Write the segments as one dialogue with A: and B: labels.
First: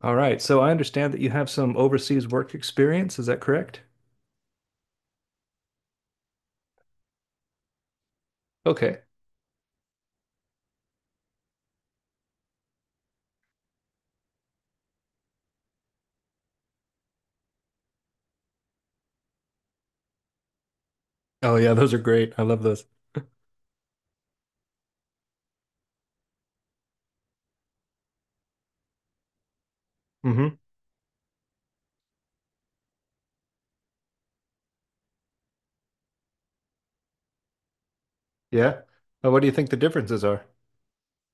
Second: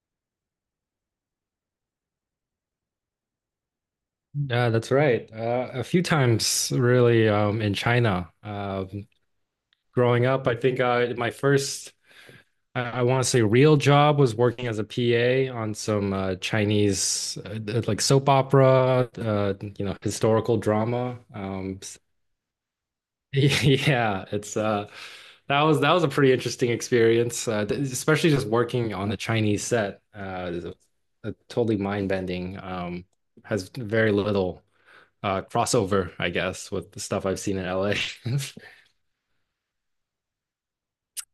A: All right. So I understand that you have some overseas work experience. Is that correct?
B: Yeah, that's right. A few times, really, in China.
A: Okay.
B: Growing up, I think, my first, I want to say, real job was working as a PA on some, Chinese, like soap opera, historical drama.
A: Oh, yeah. Those are great. I love those.
B: Yeah, it's that was a pretty interesting experience, especially just working on a Chinese set.
A: hmm
B: A totally mind-bending. Has very little crossover, I guess, with the stuff I've seen in LA.
A: Yeah. What do you think the differences are?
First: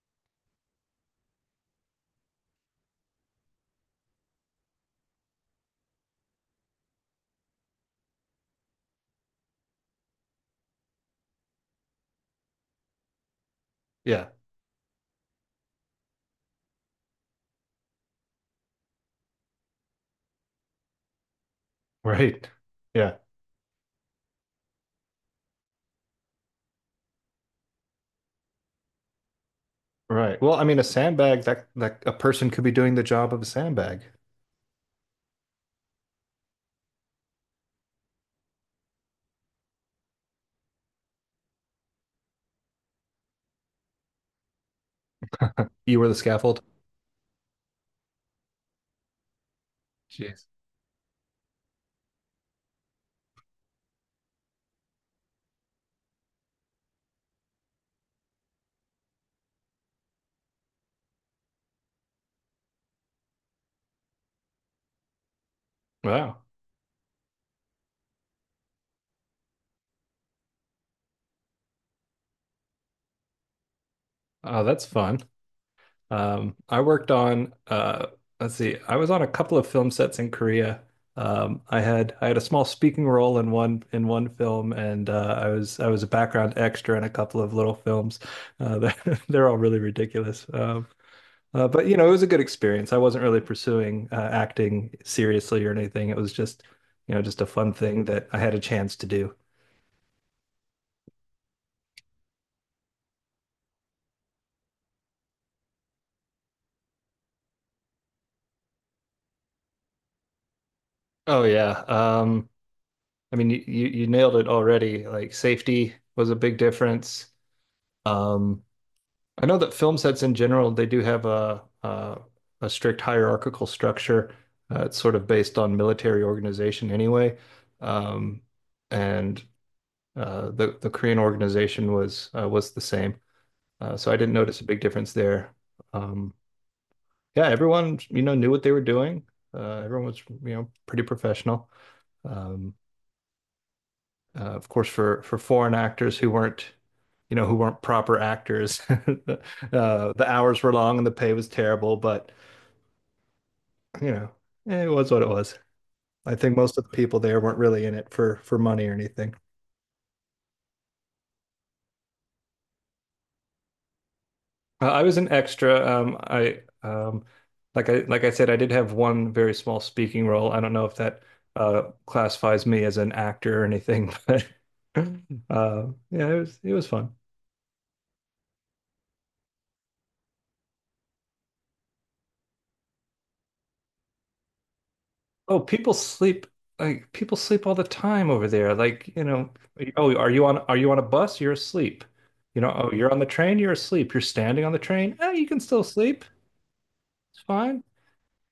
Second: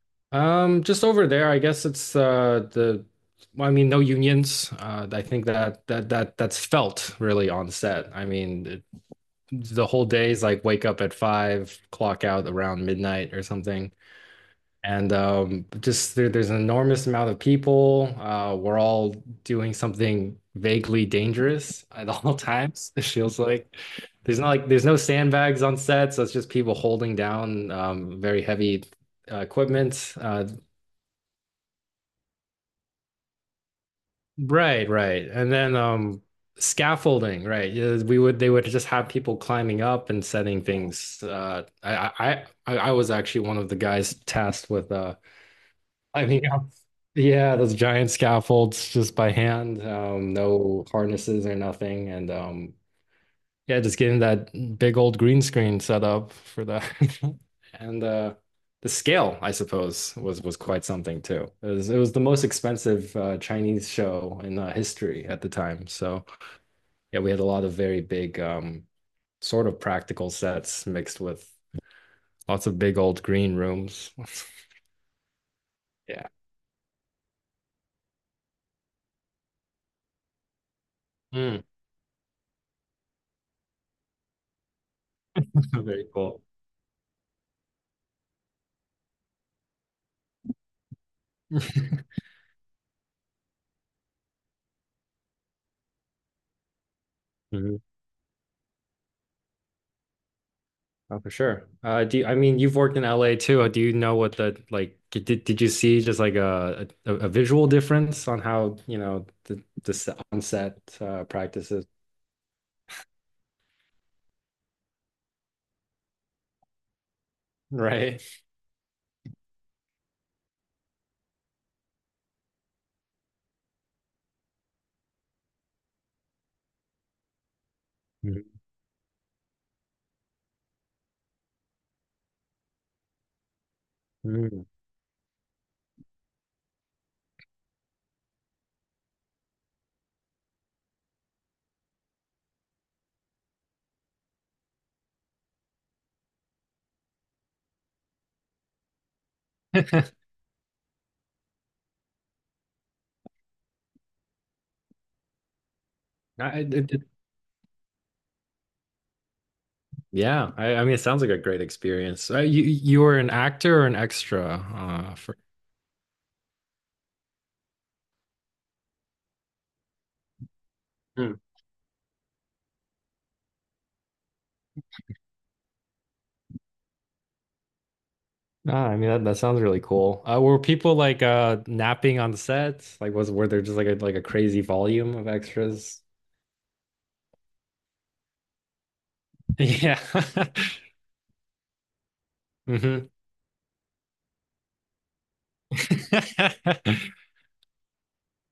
B: Just over there, I guess well, I mean, no unions. I think that that's felt really on set. I mean, the whole day is like wake up at 5, clock out around midnight or something.
A: Yeah.
B: And there's an enormous amount of people. We're all doing something vaguely dangerous at all
A: Right.
B: times. It
A: Yeah.
B: feels like there's not like there's no sandbags on set, so it's just people holding down very heavy equipment.
A: Right.
B: Uh,
A: Well, I mean, a sandbag, that a person could be doing the job of a sandbag.
B: right, right. And then scaffolding, right? Yeah, We would they would just have people climbing up and setting things. I was actually one of the guys tasked with
A: You were the
B: I mean, yeah,
A: scaffold.
B: yeah, those giant scaffolds just by hand,
A: Jeez.
B: no harnesses or nothing, and yeah, just getting that big old green screen set up for that, and the scale, I suppose, was quite something too. It was the most expensive Chinese show in history at the time. So
A: Wow.
B: yeah, we had a lot of very big, sort of practical sets mixed with lots of big old green rooms.
A: Oh, that's fun.
B: Yeah,
A: I worked on let's see, I was on a couple of film sets in Korea.
B: Mm.
A: I had a small speaking role in one film, and uh, I was I was
B: Very
A: a
B: cool.
A: background extra in a couple of little films. They're, they're all really ridiculous. But you
B: Mhm.
A: know, it was a good experience. I wasn't really pursuing acting seriously or anything. It was just you know just a fun thing that I had a chance to do.
B: Oh, for sure. I mean, you've worked in LA too. Do you know, what the like did you see just like a visual difference on how, the on-set
A: Oh yeah.
B: practices.
A: I mean, you nailed it already. Like, safety was a big difference.
B: Right?
A: Um, I know that film sets in general, they do have a strict hierarchical structure. It's sort of based on military organization anyway. Um,
B: Mhm.
A: and the Korean organization was the same. So I didn't notice a
B: Mm.
A: big difference there. Um, yeah, everyone, you know, knew what they were doing. Everyone was, you know, pretty professional. Um, of course, for foreign actors who weren't, you know, who weren't proper actors, the hours were long and the pay was terrible. But you know, eh, it was what it was. I think
B: I, it,
A: most of the
B: it-
A: people there weren't really in it for money or anything.
B: yeah, I mean, it sounds like a great experience. You were an actor or an extra
A: I was an
B: for
A: extra. I Like I said, I did have one very small speaking role. I don't know if that
B: Hmm.
A: classifies me as an actor or anything, but yeah, it was fun.
B: Ah, I mean, that sounds really cool. Were people like napping on sets? Like, was were there just like a crazy volume of
A: Oh, people
B: extras?
A: sleep like people sleep all the time over there. Like, you know,
B: Yeah.
A: oh, are you on, are you on a bus? You're asleep. You know, oh,
B: Mhm.
A: you're on the train, you're asleep. You're standing on the train. Eh, you can still sleep. It's fine.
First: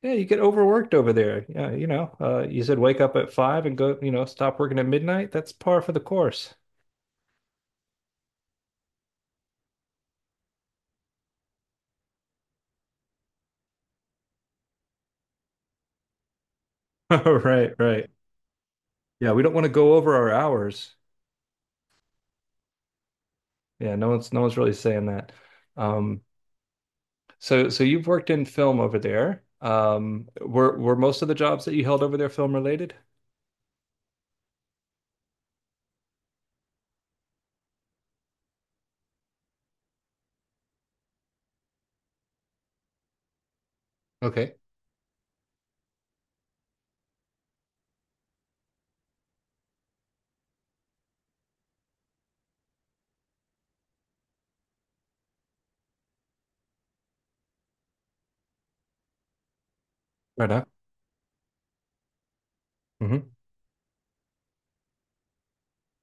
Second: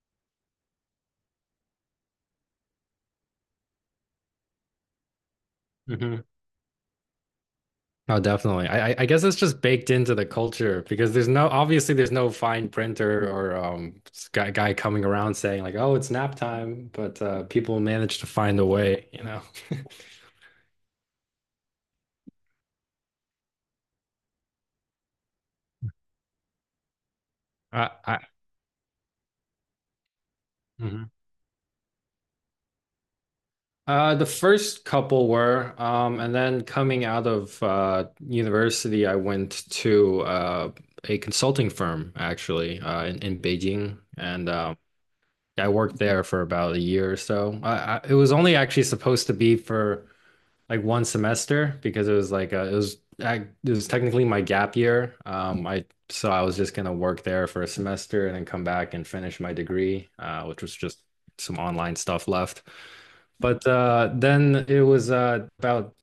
A: Yeah, you get overworked over there. Yeah, you know, you said wake up at five and go, you know, stop working at midnight. That's par for the
B: Mm-hmm.
A: course.
B: Oh, definitely. I guess it's just baked into the culture because there's no obviously there's no fine printer or guy coming around saying like, oh, it's nap time, but
A: Right,
B: people
A: right.
B: manage to find a way, you
A: Yeah,
B: know.
A: we don't want to go over our hours. Yeah, no one's really saying that. Um, So, so you've
B: I
A: worked in film over there. Were
B: Mhm.
A: most of the jobs that you held over there film related?
B: The first couple were, and then coming out of university, I went to a consulting firm actually, in Beijing, and
A: Okay.
B: I worked there for about a year or so. It was only actually supposed to be for like one semester because I, it was technically my gap year. I so I was just gonna work there for a semester and then come back and finish my degree,
A: Right
B: which
A: now.
B: was just some online stuff left.
A: hmm
B: But then it was about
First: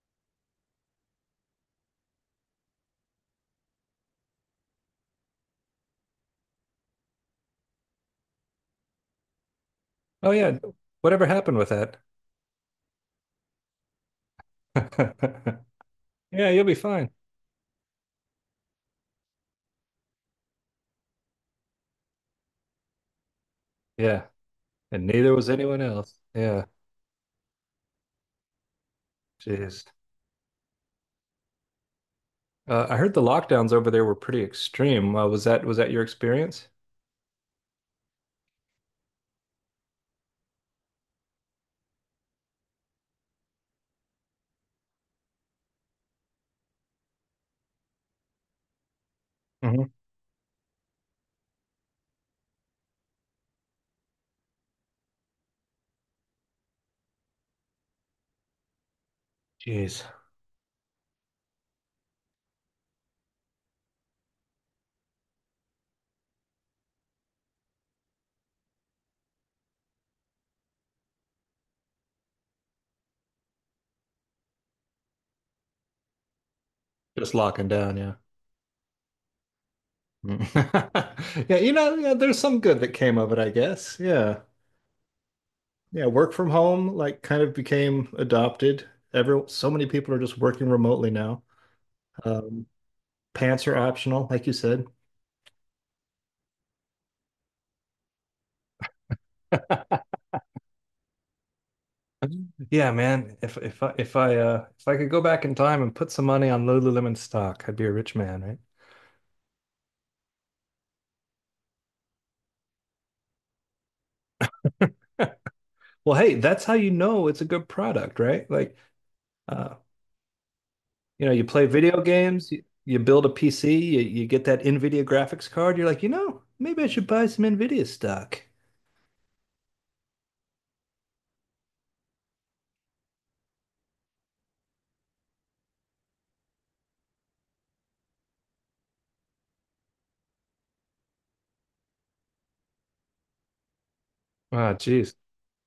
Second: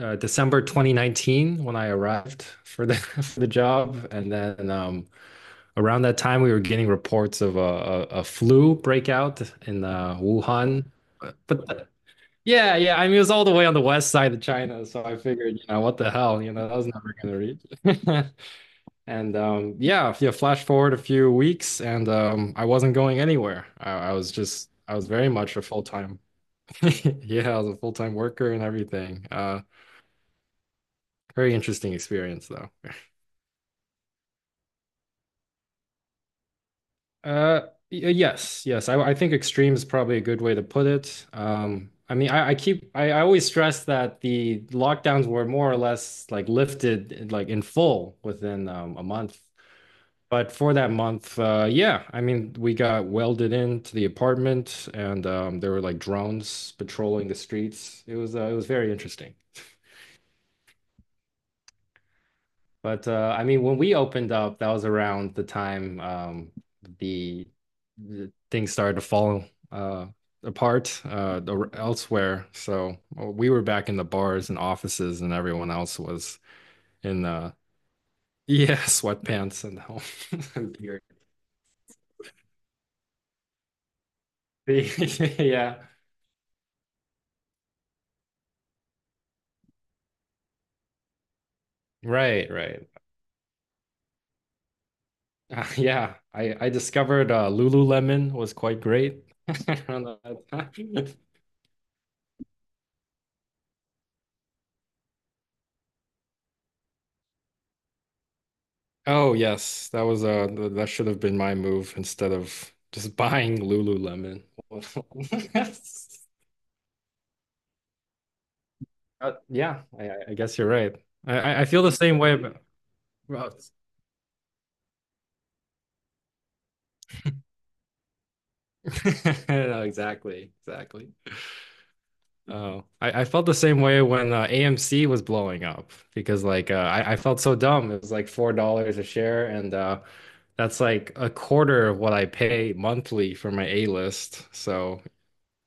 B: December 2019 when I arrived for the for the job, and then around that time we were getting reports of a flu breakout in
A: Oh yeah.
B: Wuhan.
A: Whatever happened
B: But,
A: with
B: the-
A: that?
B: yeah, yeah, I mean, it was all the way on the west side of China, so I figured, what the hell,
A: Yeah, you'll be
B: that was
A: fine.
B: never gonna reach. And yeah, yeah, flash forward a few weeks, and I wasn't going anywhere.
A: Yeah.
B: I
A: And
B: was very
A: neither was
B: much a
A: anyone
B: full
A: else.
B: time,
A: Yeah.
B: yeah, I was a full time worker and everything. Uh,
A: Jeez.
B: very interesting experience, though.
A: I heard the lockdowns over there were pretty extreme. Was that, was that your experience?
B: Uh, yes, yes. I think extreme is probably a good way to put it. I mean, I always stress that the lockdowns were more or less like lifted like in full within a month.
A: hmm
B: But for that month, yeah, I mean, we got welded into the apartment, and there were like drones patrolling the streets. It was very interesting.
A: Jeez.
B: But I mean, when we opened up, that was around the time the, the things started to fall uh, apart elsewhere. So we were back in the bars and offices, and everyone else was in
A: Just locking down, yeah.
B: yeah, sweatpants and home and
A: Mm.
B: beer.
A: Yeah, you know, yeah, there's some good that came of it, I guess. Yeah.
B: Yeah,
A: Yeah, work from home like kind of became adopted. Every so many people are just working remotely now.
B: right,
A: Um,
B: right.
A: pants are optional, like you said.
B: Yeah, I discovered, Lululemon was quite great. I don't know.
A: Yeah, man. If if I could go back in time and put some money on Lululemon stock, I'd be a rich man, right?
B: Oh yes, that should have been my move instead of just buying Lululemon.
A: Well, hey, that's how you know it's a good product, right? Like,
B: Uh,
A: uh,
B: yeah, I guess you're right.
A: you know,
B: I,
A: you
B: I I
A: play
B: feel the
A: video
B: same way
A: games,
B: about,
A: you build a
B: well,
A: PC, you, you get that NVIDIA graphics card, you're like, you know, maybe I should buy some NVIDIA stock.
B: no, exactly, exactly. Oh, I felt the same way when AMC was blowing up because like, I felt so dumb. It was like $4 a share, and that's like a quarter of what I pay monthly for my A-list.
A: Ah,
B: So,
A: geez.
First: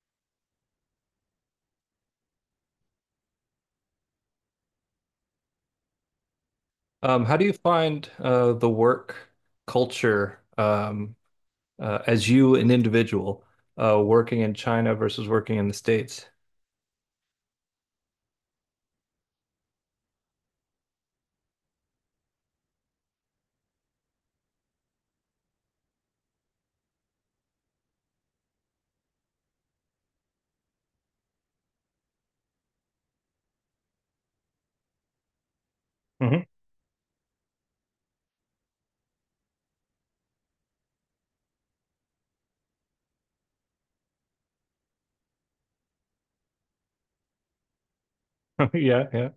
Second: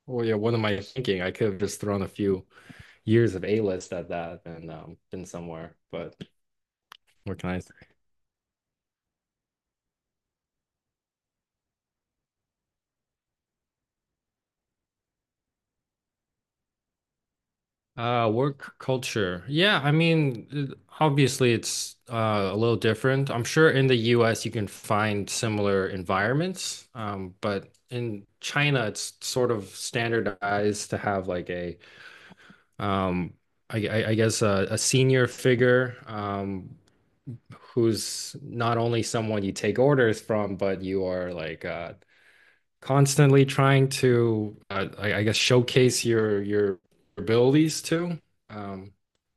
B: well, yeah, what am I thinking? I could have just thrown a few years of A-list at that and been somewhere, but
A: How
B: what
A: do
B: can
A: you
B: I say?
A: find the work culture as you, an individual, working in China versus working in the States?
B: Work culture. Yeah, I mean, obviously it's, a little different. I'm sure in the US you can find similar environments, but in China it's sort of standardized to have like um, I guess a senior figure,
A: hmm
B: who's not only someone you take orders from, but you are like, constantly trying to, I guess showcase your abilities too. Um,
A: yeah,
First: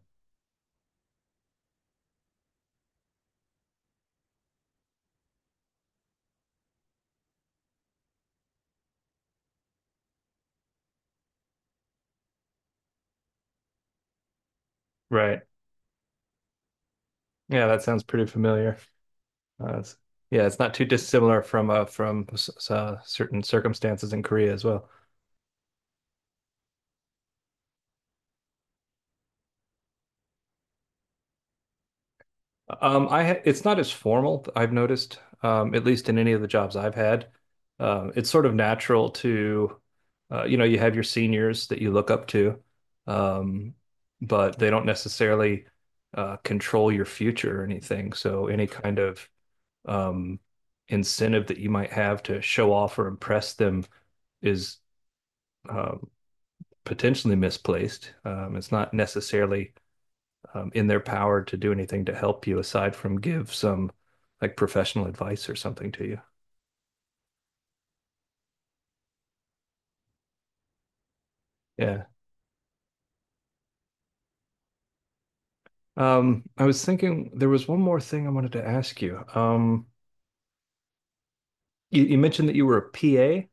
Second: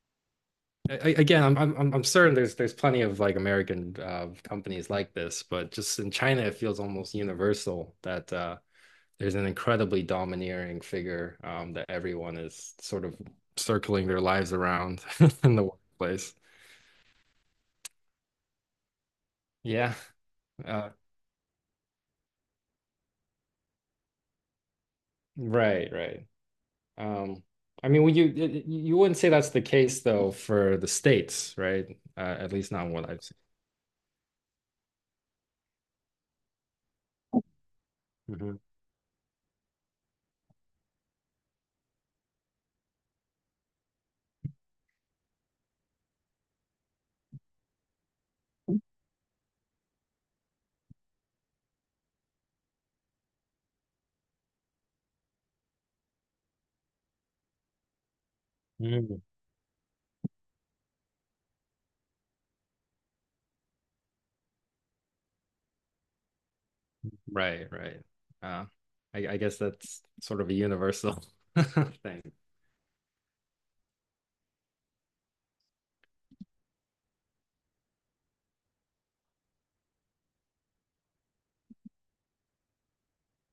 B: again, I'm certain there's plenty of like American, companies like this, but just in China, it feels almost universal that, there's an incredibly domineering figure, that everyone is sort of circling their lives around
A: right.
B: in the workplace.
A: Yeah, that sounds pretty familiar. Uh,
B: Yeah.
A: it's- yeah, it's not too
B: Uh,
A: dissimilar from certain circumstances in Korea as well.
B: right, right. Um, I mean, would you you wouldn't say that's the case though for the states, right? At least not what I've
A: I ha
B: seen.
A: it's not as formal, I've noticed, at least in any of the jobs I've had. It's sort of
B: Mhm.
A: natural to, you know, you have your seniors that you look up to, um, but they don't necessarily control your future or anything. So any kind of um, incentive that you might have to show off or impress them is um, potentially misplaced. It's not
B: Mm.
A: necessarily in their power to do anything to help you aside from give some like professional advice or something to you.
B: Right, right. Uh, I guess that's sort of a universal
A: Yeah.
B: thing.
A: I was thinking there was one more thing I wanted to ask you. You, you mentioned that you were a PA.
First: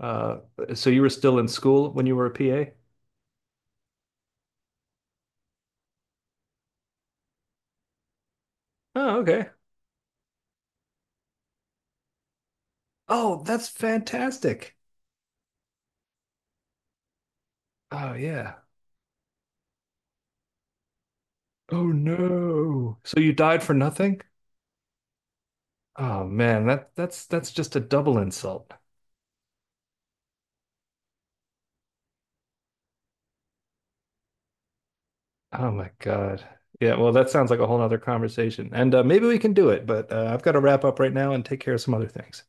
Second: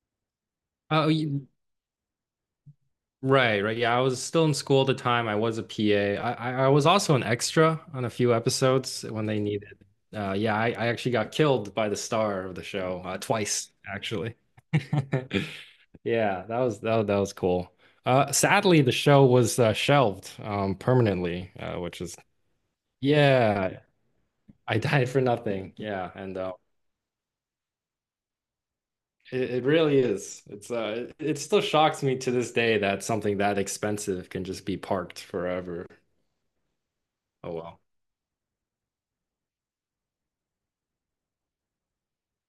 A: So you
B: Oh,
A: were still in
B: you,
A: school when you were a PA?
B: Right, right. Yeah, I was still in school at the time. I was a PA. I was also an extra on a few episodes
A: Oh,
B: when they
A: okay.
B: needed. Yeah, I actually got killed by the star of the show,
A: Oh, that's
B: twice, actually.
A: fantastic.
B: Yeah, that was cool.
A: Oh,
B: Uh,
A: yeah.
B: sadly, the show was shelved, permanently,
A: Oh
B: which is
A: no. So you died for
B: yeah,
A: nothing?
B: I died for nothing. Yeah,
A: Oh
B: and
A: man, that's just a double insult.
B: it really is. It still shocks me to this day that something that expensive can just be parked
A: Oh
B: forever.
A: my God. Yeah, well, that sounds
B: Oh
A: like a whole
B: well.
A: other conversation. And maybe we can do it, but I've got to wrap up right now and take care of some other things.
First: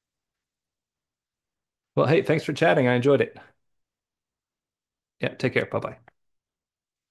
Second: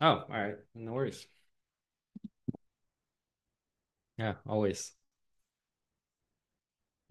B: Oh, all right. No worries.
A: Well, hey, thanks for chatting. I enjoyed it.
B: Yeah, always.
A: Yeah, take care. Bye bye.